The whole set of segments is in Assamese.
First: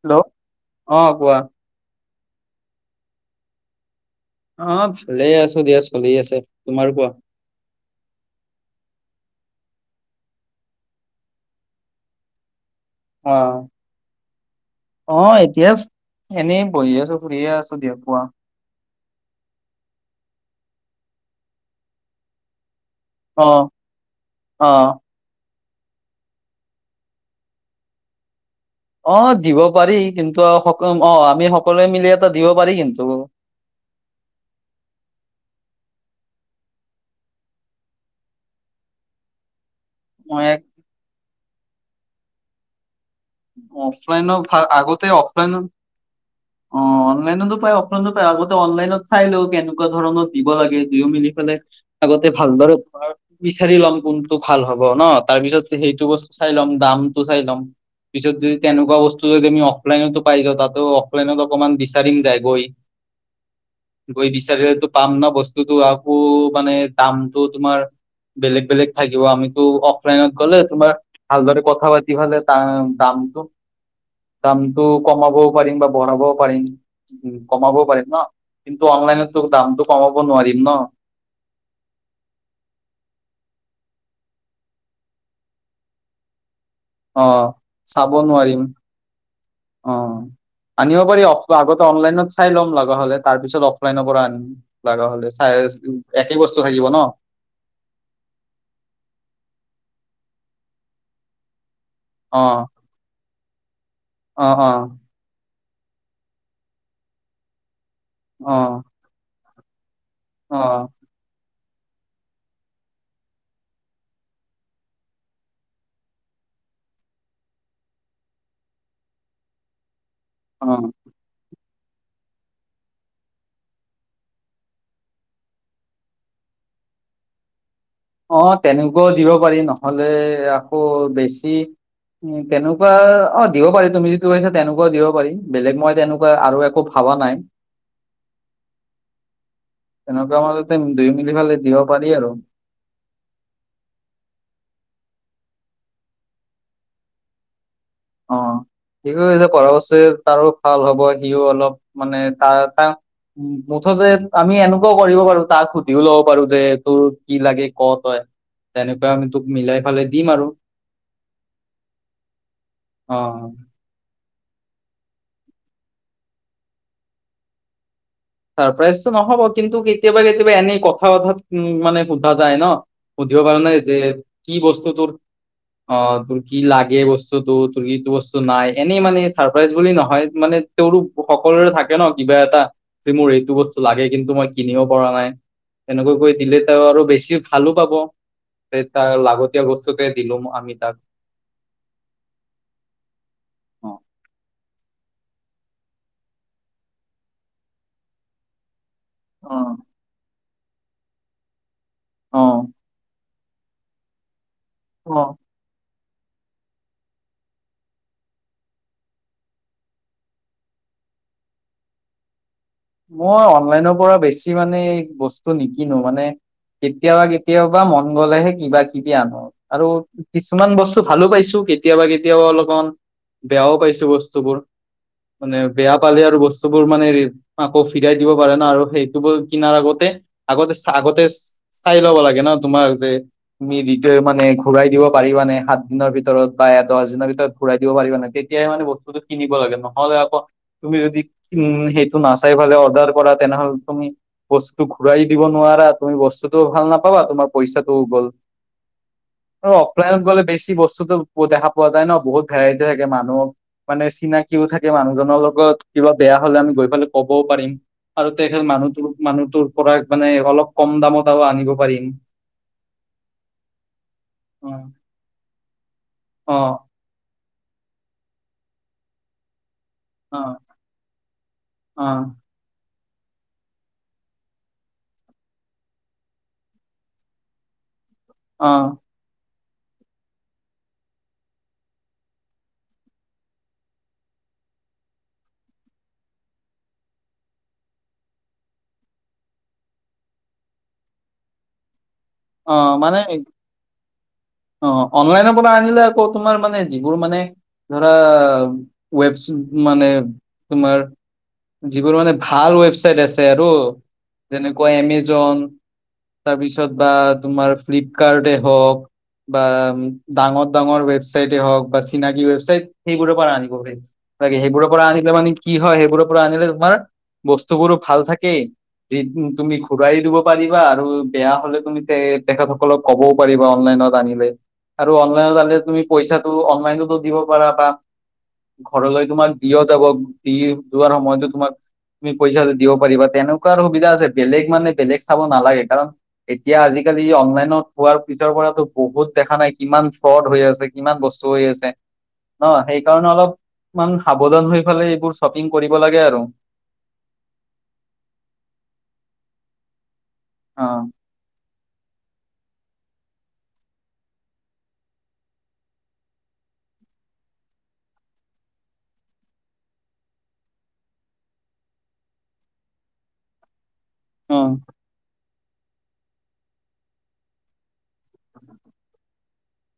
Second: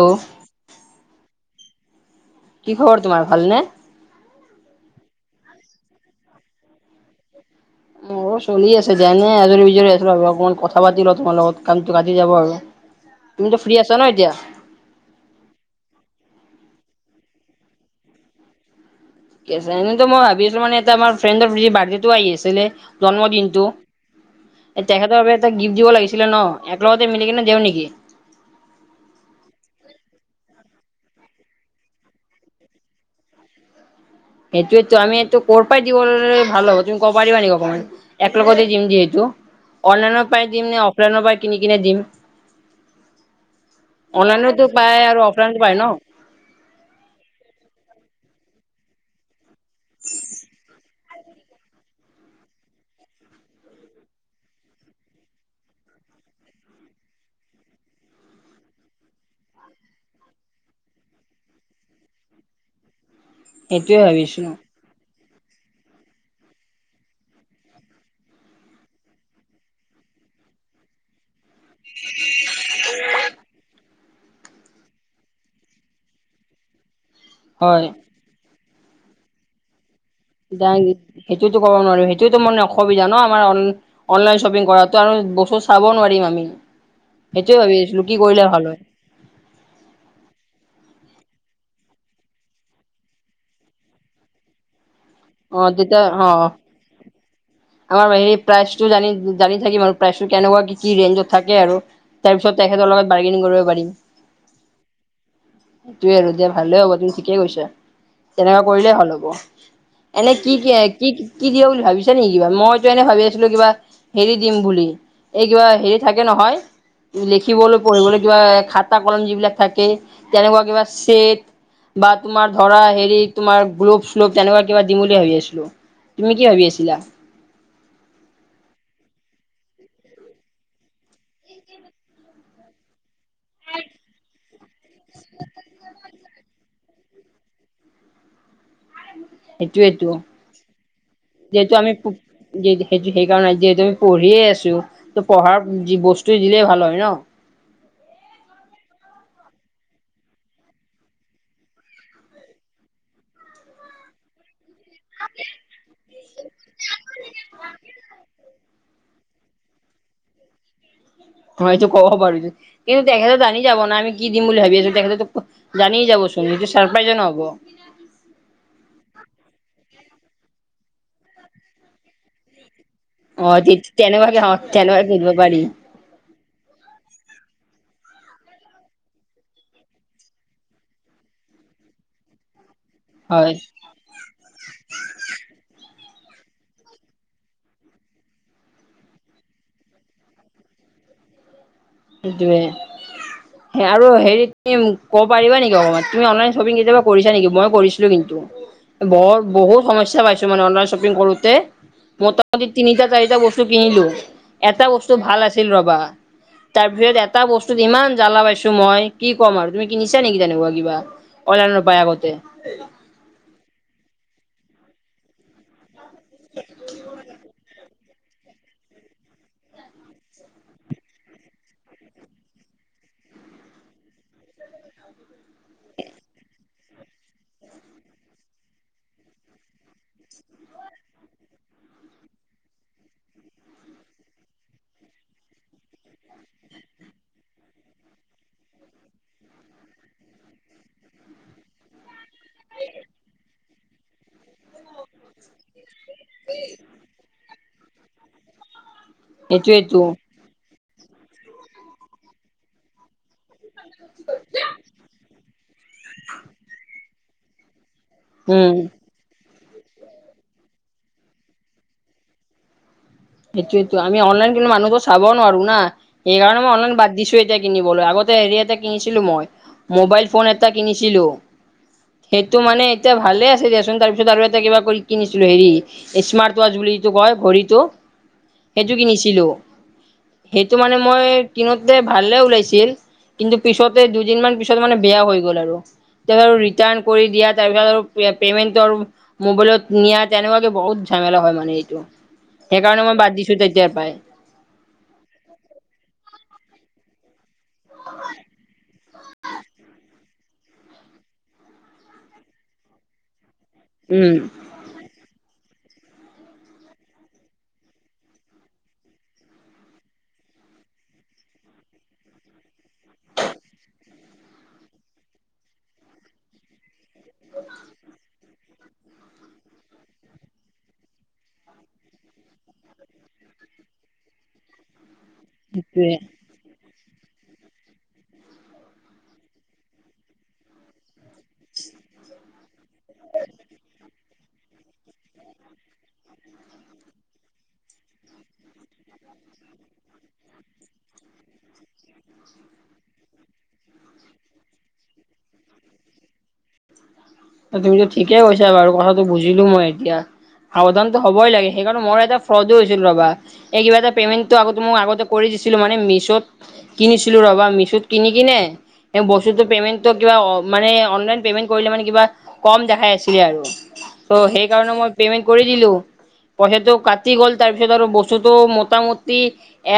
হেল্ল' অ কোৱা কি খবৰ তোমাৰ ভাল নে অ ভালেই আছো দিয়া চলি আছে তোমাৰ কোৱা মো চলি আছে যেনে আজৰি বিজৰি আছিলো আৰু অকমান কথা পাতি লওঁ তোমাৰ লগত কামটো কাটি যাব আৰু অ তুমিতো ফ্ৰী আছা ন এতিয়া অ এতিয়া এনেই বহি আছো ফুৰিয়ে আছো দিয় পোৱা এনেো মই ভাবিছিলো মানে এটা আমাৰ ফ্ৰেণ্ডৰ বাৰ্থডেটো আহি আছিলে অ জন্মদিনটো অ তেখেতৰ বাবে এটা গিফ্ট দিব লাগিছিলে ন এক লগতে মিলি কিনে দিওঁ নেকি অ দিব পাৰি কিন্তু স অ আমি সকলোৱে মিলি এটা দিব পাৰি কিন্তু সেইটোয়েতো আমি এইটোো' পৰাাই দিবলৈ ভাল হ'ব তুমি কব পাৰিবা নেি কমানে এক লগগতে যিম যিহেতু অনলাইনৰ পায় মই দিম নে অফলাইনৰ পায় কিনি কনে দিম অফলাইনো ভাল, অনলাইনতো আগতে পায় আৰু অফলাইন পায় ন অ অনলাইনতো পায় অলনো পায় আগতে অনলাইনত চাই লও কেনেকুৱা ধৰণৰ দিব লাগে দুয়ো মিলি পেলাই আগতে ভালদৰোৰ বিচাৰি ল'ম কোনটো ভাল হ'ব ন তাৰ পিছত সেইটো বস্তু চাই ল'ম দামটো চাই ল'ম পিছত যদি তেনেকুৱা বস্তু যদি আমি অফলাইনতো পাইছা তাতো অফলাইনত অকনমান বিচাৰিম যায়গৈ সেইটোৱে গৈ ভাবিছো বিচাৰেতো পাম ন বস্তুতটো আকৌ মানে দামতটো তোমাৰ বেলেগ বেলেগ থাকিব আমিতো অফলাইনত গ'লে তোমাৰ ভালদৰে কথা পাতি ফাললে তাৰ দামটো দামতটো কমাবও পাৰিম বা বঢ়াবও পাৰিম কমাবও হয়। পাৰিম ন কিন্তু অনলাইনেতো দাম কমাব নোৱাৰে দাঙগি সেইটোতো ক'ব নোৱাৰিম সেইটোতো মানে অসুবিধা ন আমাৰ অনলাইন শ্বপিং কৰাটোো আৰু বস্তু চাবও নোৱাৰিম আমি অ', সেইটোয়ে ভাবি আছিলো লু চাব কি কৰিলে নোৱাৰিম ভাল হয় অ আনিব পাৰি অ আগতে অনলাইনত চাই ল'ম লগা হলে তাৰ পিছত অফলাইনৰ পৰা আনিম লগা হলে অ তেতিয়া অ একেই বস্তু থাকিব ন আমাৰ হেৰি প্ৰাইচটো জানি থাকিম আৰু প্ৰাইচটো কেনেকুৱা কি কি ৰেঞ্জত থাকে আৰু তাৰ পিছত অ', তেখেতৰ লগত বাৰ্গেং কৰিব পাৰিম অ অ তু আৰু দিয়া ভালে হ'ব তুমি ঠিকেই কৈছ তেনেকুৱা অ', কৰিলেই ভাল হ'ব এনে কি কি অ'। কি কি দিয় বুলি ভাবিছা নেকি কিবা মইতো এনে ভাবি আছিলো কিবা হেৰি দিম বুলি এই কিবা হেৰি থাকে নহয় লিখিবলৈ পঢ়িবলৈ কিবা খাতা কলম যিবিলাক থাকে তেনেকুৱা কিবা অ', চট বা তোমাৰ ধৰা হেৰি তোমাৰ গ্লোভ্লোভ তেনেকুৱা কিবা দিম বুলি ভাবি আছিলো তুমি কি ভাবি আছিলা? অ', তেনেকুৱাও দিব পাৰি নহলে আকৌ বেছি তেনেকুৱা অ', দিব পাৰি তুমি যিটো কৈছা তেনেকুৱাও দিব পাৰি বেলেগ মই তেনেকুৱা আৰু একো ভাবা নাই। সেইটোয়েতো তেনেকুৱা মাজতে দুই মিলি ফালে দিব পাৰি আৰু। সেইটো সেইকাৰণে যিহেতু আমি পঢ়িয়ে আছো ত পঢ়াৰ বস্তু দিলেই ভাল হয় ন'? অ', ঠিকে কৈছা পঢ়া বস্তু তাৰো ভাল হব সিও অলপ মানে তাৰ এটা উম, মুঠতে আমি এনেকুৱাও কৰিব পাৰো তাক সুধিও ল'ব পাৰো যে তোৰ কি লাগে ক তই। তেনেকুৱা আমি তোক মিলাই ফেলাই দিম আৰু। হয় এটো ক'ব পৰো কিন্তু অ তেখেতৰ জানি যাব ন আমি কি দিম বুলি ভাবি আছো তেখেতো জানিয়েই যাবচোন সেইটো ছাৰপ্ৰাইজ ন হ'ব। চাৰপ্ৰাইজটো নহব কিন্তু কেতিয়াবা কেতিয়াবা এনেই কথা বথাত মানে সোধা যায় ন'। সুধিব অ পৰো ন যে তেনেকুৱাকে অ কি বস্তু তোৰ তেনেকুৱাকে দিব পাৰি অ', তোৰ কি লাগে বস্তুতটো তোৰ কি বস্তু নাই এনেই মানে চাৰপ্ৰাইজ বুলি নহয় মানে তেওঁৰো সকলোৰে থাকে ন কিবা এটা যে মোৰ হয় এইটো বস্তু লাগে কিন্তু মই কিনিব পৰা নাই তেনেকৈ কৰি দিলে তেওঁ আৰু বেছি ভালো পাব। তে তাৰ লাগতিয়াল বস্তুকে দিলো আমি তাক। সেইটোৱে। অ আৰু হেৰি কব পাৰিবা নেকি অকণমান তুমি অনলাইন শ্বপিং কেতিয়াবা কৰিছা নেকি মই কৰিছিলো কিন্তু। বহুত অ বহুত সমস্যা পাইছো মানে অনলাইন শ্বপিং কৰোতে অ মোটামুটি তিনিটা চাৰিটা বস্তু কিনিলো এটা বস্তু অ ভাল আছিল ৰবা। তাৰপিছত এটা বস্তুত ইমান জ্বালা পাইছো মই কি ক'ম আৰু তুমি কিনিছা নেকি তেনেকুৱা কিবা? অনলাইনত পাই আগতে। মই অনলাইনৰ পৰা বেছি মানে বস্তু নিকিনো মানে কেতিয়াবা কেতিয়াবাবা মন গলেহে কিবা কিবা ন আৰু কিছুমান বস্তু ভালো পাইছো কেতিয়াবা কেতিয়াবা অলপমান বেয়াও পাইছো বস্তুবোৰ মানে বেয়া পালে আৰু বস্তুবোৰ মানে আকৌ ফিৰাই দিব পাৰে ন আৰু সেইটো বোৰ কিনাৰ আগতে আগতে আগতে চাই ল'ব লাগে ন তোমাৰ যে তুমি মানে ঘূৰাই দিব পাৰিবা নে সাত দিনৰ ভিতৰত বা এ দহ দিনৰ ভিতৰত ঘুৰাই দিব পাৰিবা নাই তেতিয়াহে মানে বস্তুতটো কিনিব লাগে নহ'লে আকৌ তুমি যদি উম নাচাই ফালে অৰ্ডাৰ কৰা তেনেহ'লে তুমি বস্তুটো ঘূৰাই দিব নোৱাৰা তুমি বস্তুতটোও ভাল নাপাবা তোমাৰ পইচাটো ওই গ'ল। আৰু সেইটোয়েতো অফলাইনত গ'লে বেছি বস্তুটো দেখা পোৱা যায় ন বহুত ভেৰাইটি থাকে মানুহ মানে চিনাকিও থাকে মানুহজনৰ লগত কিবা বেয়া হলে আমি গৈ পেলাই কবও পাৰিম। আৰু তেখেত উম মানুহ মানুহটোৰ পৰা মানে অলপ কম দামত আৰু আনিব পাৰিম। সেইটোইটো আমি অনলাইন কিন্তু অ মানুহো চাব নোৱাৰো ন অ সেইকাৰণে মই অনলাইন বাদ দিছো। এতিয়া কিনিবলৈ আগতে হেৰি এটা কিনিছিলো মই। মোবাইল অ ফোন এটা কিনিছিলোঁ। অ সেইটো মানে এতিয়া ভালে আছে দিয়াচোন তাৰপিছত আৰু এটা কিবা কৰি কিনিছিলো হেৰি স্মাৰ্ট ৱাজ বুলিতো কয় ঘড়ীটো সেইটো কিনিছিলো সেইটো মানে মই কিনোতে ভালে ওলাইছিল। কিন্তু পিছতে দুদিনমান পিছত মানে বেয়া হৈ গ'ল আৰু। তাৰপিছত ৰিটাৰ্ণ কৰি দিয়া তাৰপিছত আৰু পেমেন্টটো আৰু মোবাইলত নিয়া তেনেকুৱাকে বহুত ঝেমেলা হয় মানে এইটো। অ', সেইকাৰণে মই মানে বাদ দিছো তেতিয়াৰ পৰাই অ', অনলাইনৰ পৰা আনিলে আকৌ তোমাৰ মানে যিবোৰ মানে ধৰা ৱেবছ মানে তোমাৰ যিবোৰ মানে ভাল ৱেবচাইট আছে আৰু। উম। এনেকুৱা এমেজন তাৰপিছত বা তোমাৰ ফ্লিপকাৰ্টে হওক। বা ডাঙৰ ডাঙৰ ৱেবছাইটে হওক বা চিনাকি ৱেবছাইট সেই বোৰৰ পৰা আনিব। তাকে সেইবোৰৰ পৰা আনিলে মানে কি হয় সেইবোৰৰ পৰা আনিলে তোমাৰ, বস্তুবোৰো ভাল থাকে [inaudible] তুমি ঘূৰাই দিব পাৰিবা, আৰু বেয়া হ'লে, তুমি তেখেতসকলক ক'বও পাৰিবা অনলাইনত আনিলে আৰু অনলাইনত আনিলে তুমি সেইটোয়ে পইচা অনলাইনতো দিব পাৰা বা ঘৰলৈ তোমাৰ দিও যাব দি যোৱাৰ সময়তো তোমাৰ তুমি পইচা দিব পাৰিবা তেনেকুৱা সুবিধা আছে বেলেগ মানে বেলেগ চাব নালাগে কাৰণ, এতিয়া আজিকালি অনলাইনত হোৱাৰ পিছৰ পৰাতো বহুত দেখা নাই কিমান ফ্ৰড হৈ আছে, কিমান বস্তু হৈ আছে। ন সেইকাৰণে অলপমান সাৱধান হৈ ফালাই এইবোৰ শ্বপিং কৰিব লাগে আৰু। তুমিতো ঠিকেই কৈছা বাৰু কথাটো বুজিলো মই এতিয়া অ সাৱধানত হ'বই লাগে সেইকাৰণে মই এটা ফ্ৰডো হৈছিল ৰবা। এই কিবা এটা পেমেণ্টো আ ম আগতে কৰি দিছিলো মানে মিছত। কিনিছিলো ৰবা মিছুত কিনি কিনে। বস্তুতটো পেমেণ্টটো কিব মানে অনলাইন পেমেণ্ট কৰিলে মানে কিবা। কম দেখাই আছিলে আৰু। ত' অ সেই কাৰণে মই পেমেন্ট কৰি দিলো পইচাটো কাটি গ'ল তাৰ পিছত আৰু বস্তু বস্তুটো মোটামুটি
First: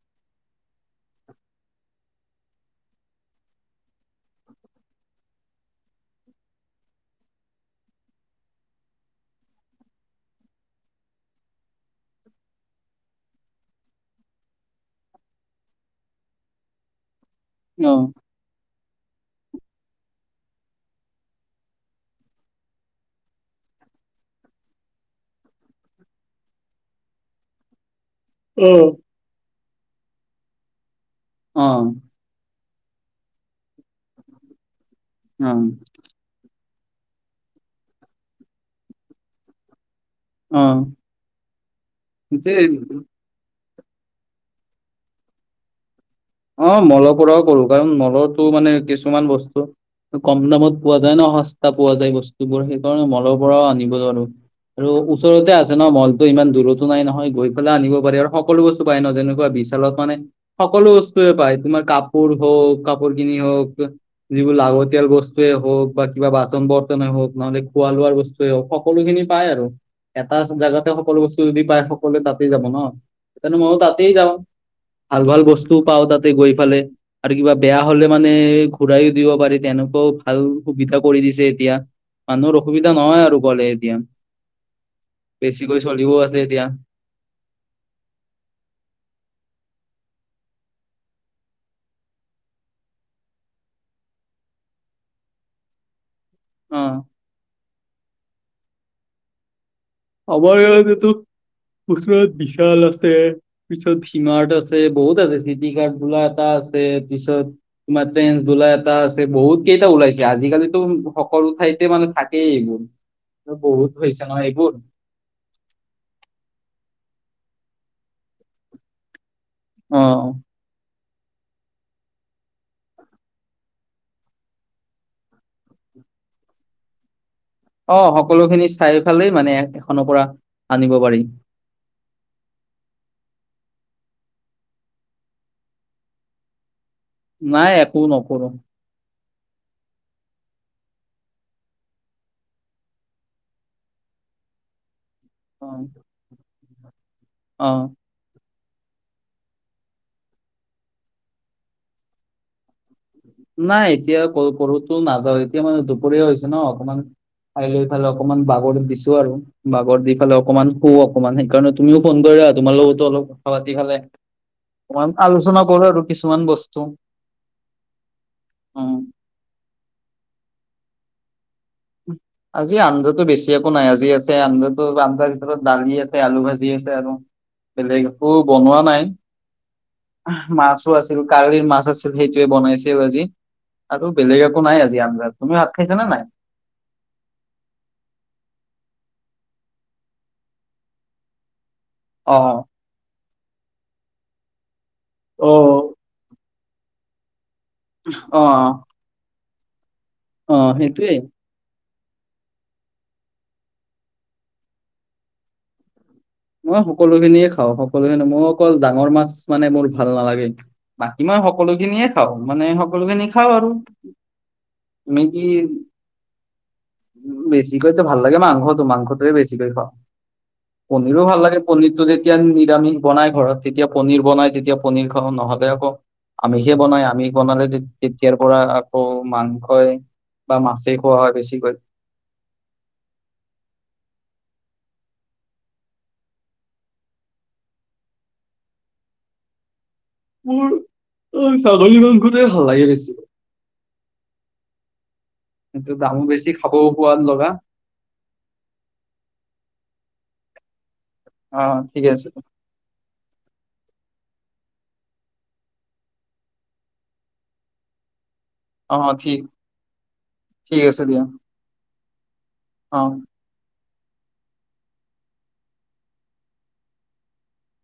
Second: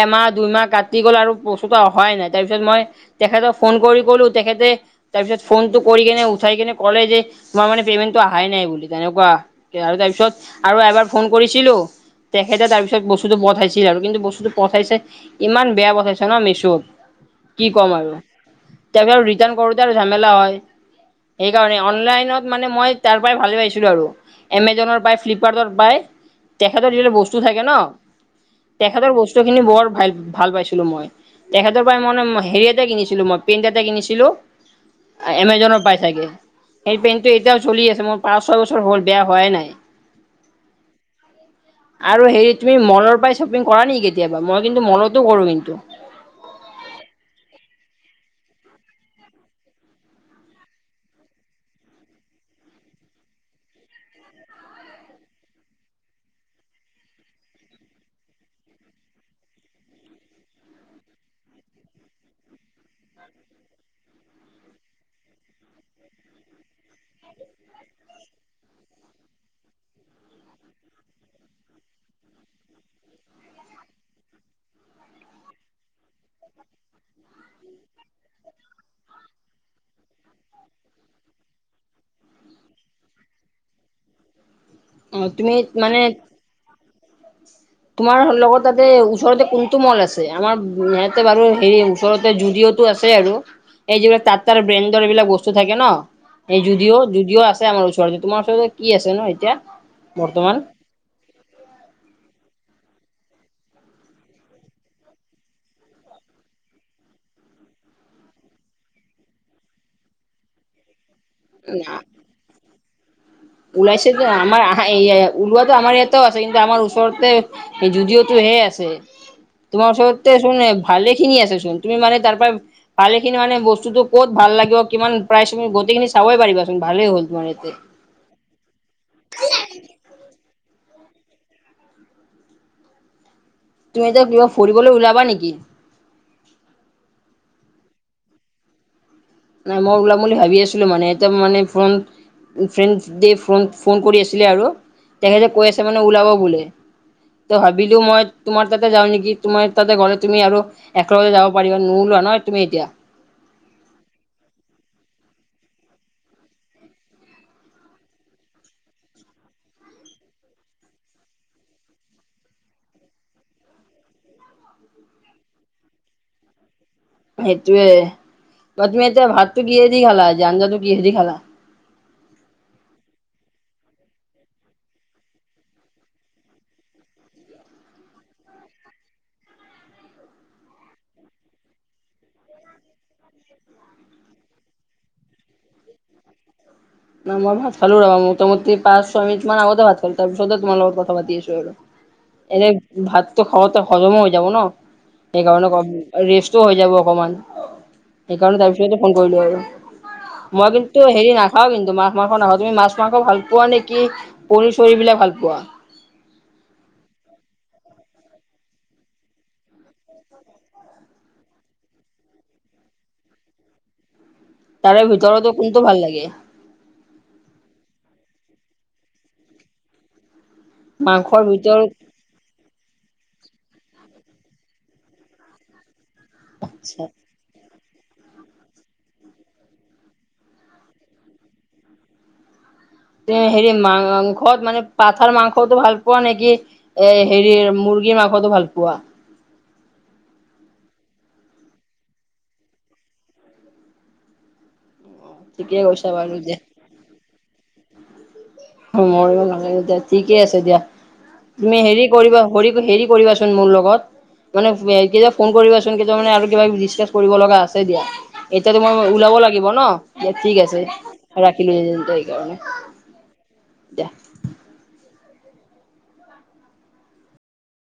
এমাহ দুইমাহ কাটি গ'ল আৰু তেতিয়া অহাই নাই তাৰ পিছত মই তেখেতক ফোন কৰি কলো তেখেতে তাৰপিছত ফোনটো কৰি কেনে উঠাই কেনে কলে যে তোমাৰ মে পেমেণ্টটো আহাই নাই বুলি তেনেকুৱা। দেয় আৰু তাৰপিছত আৰু এবাৰ ফোন কৰিছিলোঁ, তেখেতে তাৰ পিছত বস্তুতটো পঠাইছিল আৰু কিন্তু বস্তুতটো পঠাইছে ইমান বেয়া পঠাইছিল। তাকে মিচত কি অ ক'ম আৰু তাৰপিছত ৰিটান কৰোতে আৰু ঝমেলা হয়। সেইকাৰণে অনলাইনত মানে মই তাৰ পৰাই ভালে পাইছিলো আৰু। এমোজনৰ পায় ফ্লিপকাৰ্টৰ পায় তেখেতৰ দ বস্তু থাকে ন, তেখেতৰ বস্তু খিনি বৰ ভাল ভাল পাইছিলো মই। অ তেখেতৰ পৰাই মই হেৰি এটা কিনিছিলো মই পেণ্ট এটা কিনিছিলো। অ এমাজনৰ পাই চাগে সেই পেণ্টটো এতিয়াও চলি আছে মোৰ পাঁচ ছয় বছৰ হ'ল বেয়া হোৱাই নাই। অ, আৰু হেৰি তুমি যে মলৰ পৰাই শ্বপিং কৰা নেকি কেতিয়াবা মই কিন্তু মলতো কৰোঁ কিন্তু। অ, মলৰ পৰাও কৰোঁ কাৰণ মলৰটো মানে কিছুমান বস্তু, কম দামত পোৱা যায় ন সস্তা পোৱা যায় বস্তুবোৰ সেইকাৰণে মলৰ পৰাও আনিব ধৰো। আৰু ওচৰতে আছে ন মলতো ইমান দূৰতো নাই নহয় গৈ পেলাই আনিব পাৰি আৰু সকলো বস্তু পাই ন যেনেকুৱা বি [inaudible] মানে সকলো বস্তুৱে পায় তোমাৰ কাপোৰ হওক কাপোৰ কিনি হওক, যিবোৰ লাগতিয়াল বস্তুৱে হওক বা কিবা বাচন বৰ্তনে হওক নহলে খোৱা লোৱাৰ বস্তু ত সকলোখিনি পাই আৰু এটা জাগাতে সকলো বস্তু যদি পায় সকলোৱে তাতে যাব ন। সেইকাৰণে মইয়ো তাতেই যাওঁ ভাল ভাল বস্তু পাওঁ তাতে গৈ ফালে। আৰু কিবা বেয়া হলে মানে ঘূৰাই দিব পাৰি তেনেকেও ভাল সুবিধা কৰি দিছে এতিয়া। মানুহৰ অসুবিধা নহয় আৰু গ'লে এতিয়া। অ তুমি বেছিকৈ মানে চলিও আছে এতিয়া। তোমাৰ লগত তাতে ওচৰতে কোনটো মল আছে আমাৰ ইয়াতে বাৰু হে ওচৰতে জুদিও আছে আৰু এই যিবিলাক তাত তাৰ ব্ৰেণ্ডৰ এইবিলাক বস্তু থাকে ন, এই অ জুদিও জুদিও আছে আমাৰ ওচৰতে। তোমাৰ ওচৰতে কি আছে ন এতিয়া? বৰ্তমান আমাৰ ইয়াতেটো বিশাল আছে, পিছত ভি-মাৰ্ট আছে বহুত আছে চিটি কাৰ্ড বলা এটা আছে পিছত ট্ৰেণ্ডছ বুলা এটা আছে বহুত কেইটা ওলাইছে আজিকালিটো সকলো ঠাইতে মানে থাকে এইবোৰ। বহুত ওলাইছে হৈছে যে নহয় আমাৰ এইবোৰ আহা [inaudible] ওলোৱাটো আমাৰ ইয়াতেও আছে কিন্তু আমাৰ ওচৰতে জুদিওতটো হে আছে তোমাৰ অ ওচৰতে শুন ভালেখিনি আছে শুন তুমি মানে তাৰ পৰা ভালেখিনি মানে বস্তুটো ক'ত ভাল লাগিব কিমান প্ৰাইজ গোটেইখিনি চাবই পাৰিবাচোন ভালেই হ'ল তোমাৰ ইয়াতে অ সকলো খিনি চাই ফালেই মানে এখনৰ পৰা আনিব পাৰি তুমি এয়া কিবা ফুৰিবলৈ ওলাবা নেকি? নাই একো নকৰো নাই মই ওলাম বুলি ভাবি আছিলো মানে এতিয়া মানে front friends day phone phone কৰি আছিলে আৰু তেখেতে কৈ অ আছে মানে ওলাব বোলে ত অ ভাবিলো মই তোমাৰ তাতে যওঁ নেকি তোমাৰ তা গলে তুমি আৰু একেলগতে যাব পাৰিব নোলোৱা নহয় তুমি এতিয়া নাই এতিয়া কৰোতো নাযাওঁ এতিয়া মানে দুপৰীয়া হৈছে ন অকমান খাই লৈ ফালে অকমান বাগৰি দিছো আৰু বাগৰ দি ফালে অকণমান শু অকমান সেইকাৰণে তুমিও ফোন কৰি তোমাৰ লগতো অলপ কথা পাতি খালে ম আলোচনা কৰো আৰু কিছুমান বস্তু সেইটোয়ে বা উম তুমি এতিয়া ভাততো কিহেদি খালা আঞ্জাটো কিহেদি খালা উম আজি আঞ্জা বেছি একো নাই আজি আছে আঞ্জাতো আঞ্জাৰ ভিতৰত দালি আছে আলু ভাজি আছে আৰু বেলেগ একো বনোৱা নাই মাছো আছিল কালিৰ মাছ আছিল সেইটোৱে বনাইছে আজি আৰু বেলেগ একো নাই আজি আঞ্জাত তুমি ভাত খাইছা নে নাই? ন মই ভাত খালো মোটা মুটি পাঁচ ছয় মিনিট মান আগতে ভাত খালো তাৰ পিছতহে তোমাৰ লগত কথাাপতি আছো আৰু অ এনে ভাতটো খাৱতে হজমো হৈ যাব ন অ সেইকাৰণে ৰেষ্ট হৈ যাব অকমান অ সেইকাৰণে তাৰপিছতে ফোন কৰিলো আৰু অ মই কিন্তু সেইটোয়ে হেৰি না খাওঁ কিন্তু মাছ মাংস নাখাওঁ তুমি মাছ মাংস ভাল পোৱা নেকি পনীৰ চৰি বিলাক ভাল পোৱা মই সকলোখিনিয়ে খাওঁ সকলোখিনি মই অকল ডাঙৰ মাছ মানে মোৰ ভাল নালাগে বাকী মই সকলো খিনিয়ে খাওঁ মানে সকলো খিনি খাওঁ আৰু তাৰে ভিতৰতো কোনটো ভাল লাগে বেছিকৈ তো ভাল লাগে মাংসটো মাংসটোয়ে বেছিকৈ খাওঁ পনীৰো ভাল মাংসৰ লাগে ভিতৰত পনীৰতটো যে তেতিয়া নিৰামিষ বনাই ঘৰত তেতিয়া পনীৰ বনাই তেতিয়া পনীৰ খাওঁ নহ'লে আকৌ আমি সে আচ্ছা বনাই আমি বনালে তেতিয়াৰ পৰা আকৌ মাংসই বা মাছেই খোৱা হয় বেছিকৈ হেৰি মাংস মানে পাথাৰ মাংসটো ভাল পোৱা নেকি এ হেৰি মুৰ্গীৰ মাংসতো ভাল পোৱা মোৰ অ ছাগলী মাংসুতে হালাগে বেছি ঠিকে কিন্তু কৈছা দামো বাৰু বেছি দিয়া খাবও সোৱাদ লগা মৰিব নালাগে এতি ঠিকে আছে এিয়া অ তুমি ঠিক হেৰি আছে কৰিবা হেৰি হেৰি কৰিবা মোৰ লগত মানে কেতি ফোন কৰিবাচোন কেতিয়া মানে আৰু কিবা ডিচকাচ কৰিব লগা আছে দিয়া এতিয়াাতো অ মই ঠিক ওলাব লাগিব ন যে ঠিক আছে ৰাখিলো সেইকাৰণে অ দিয়া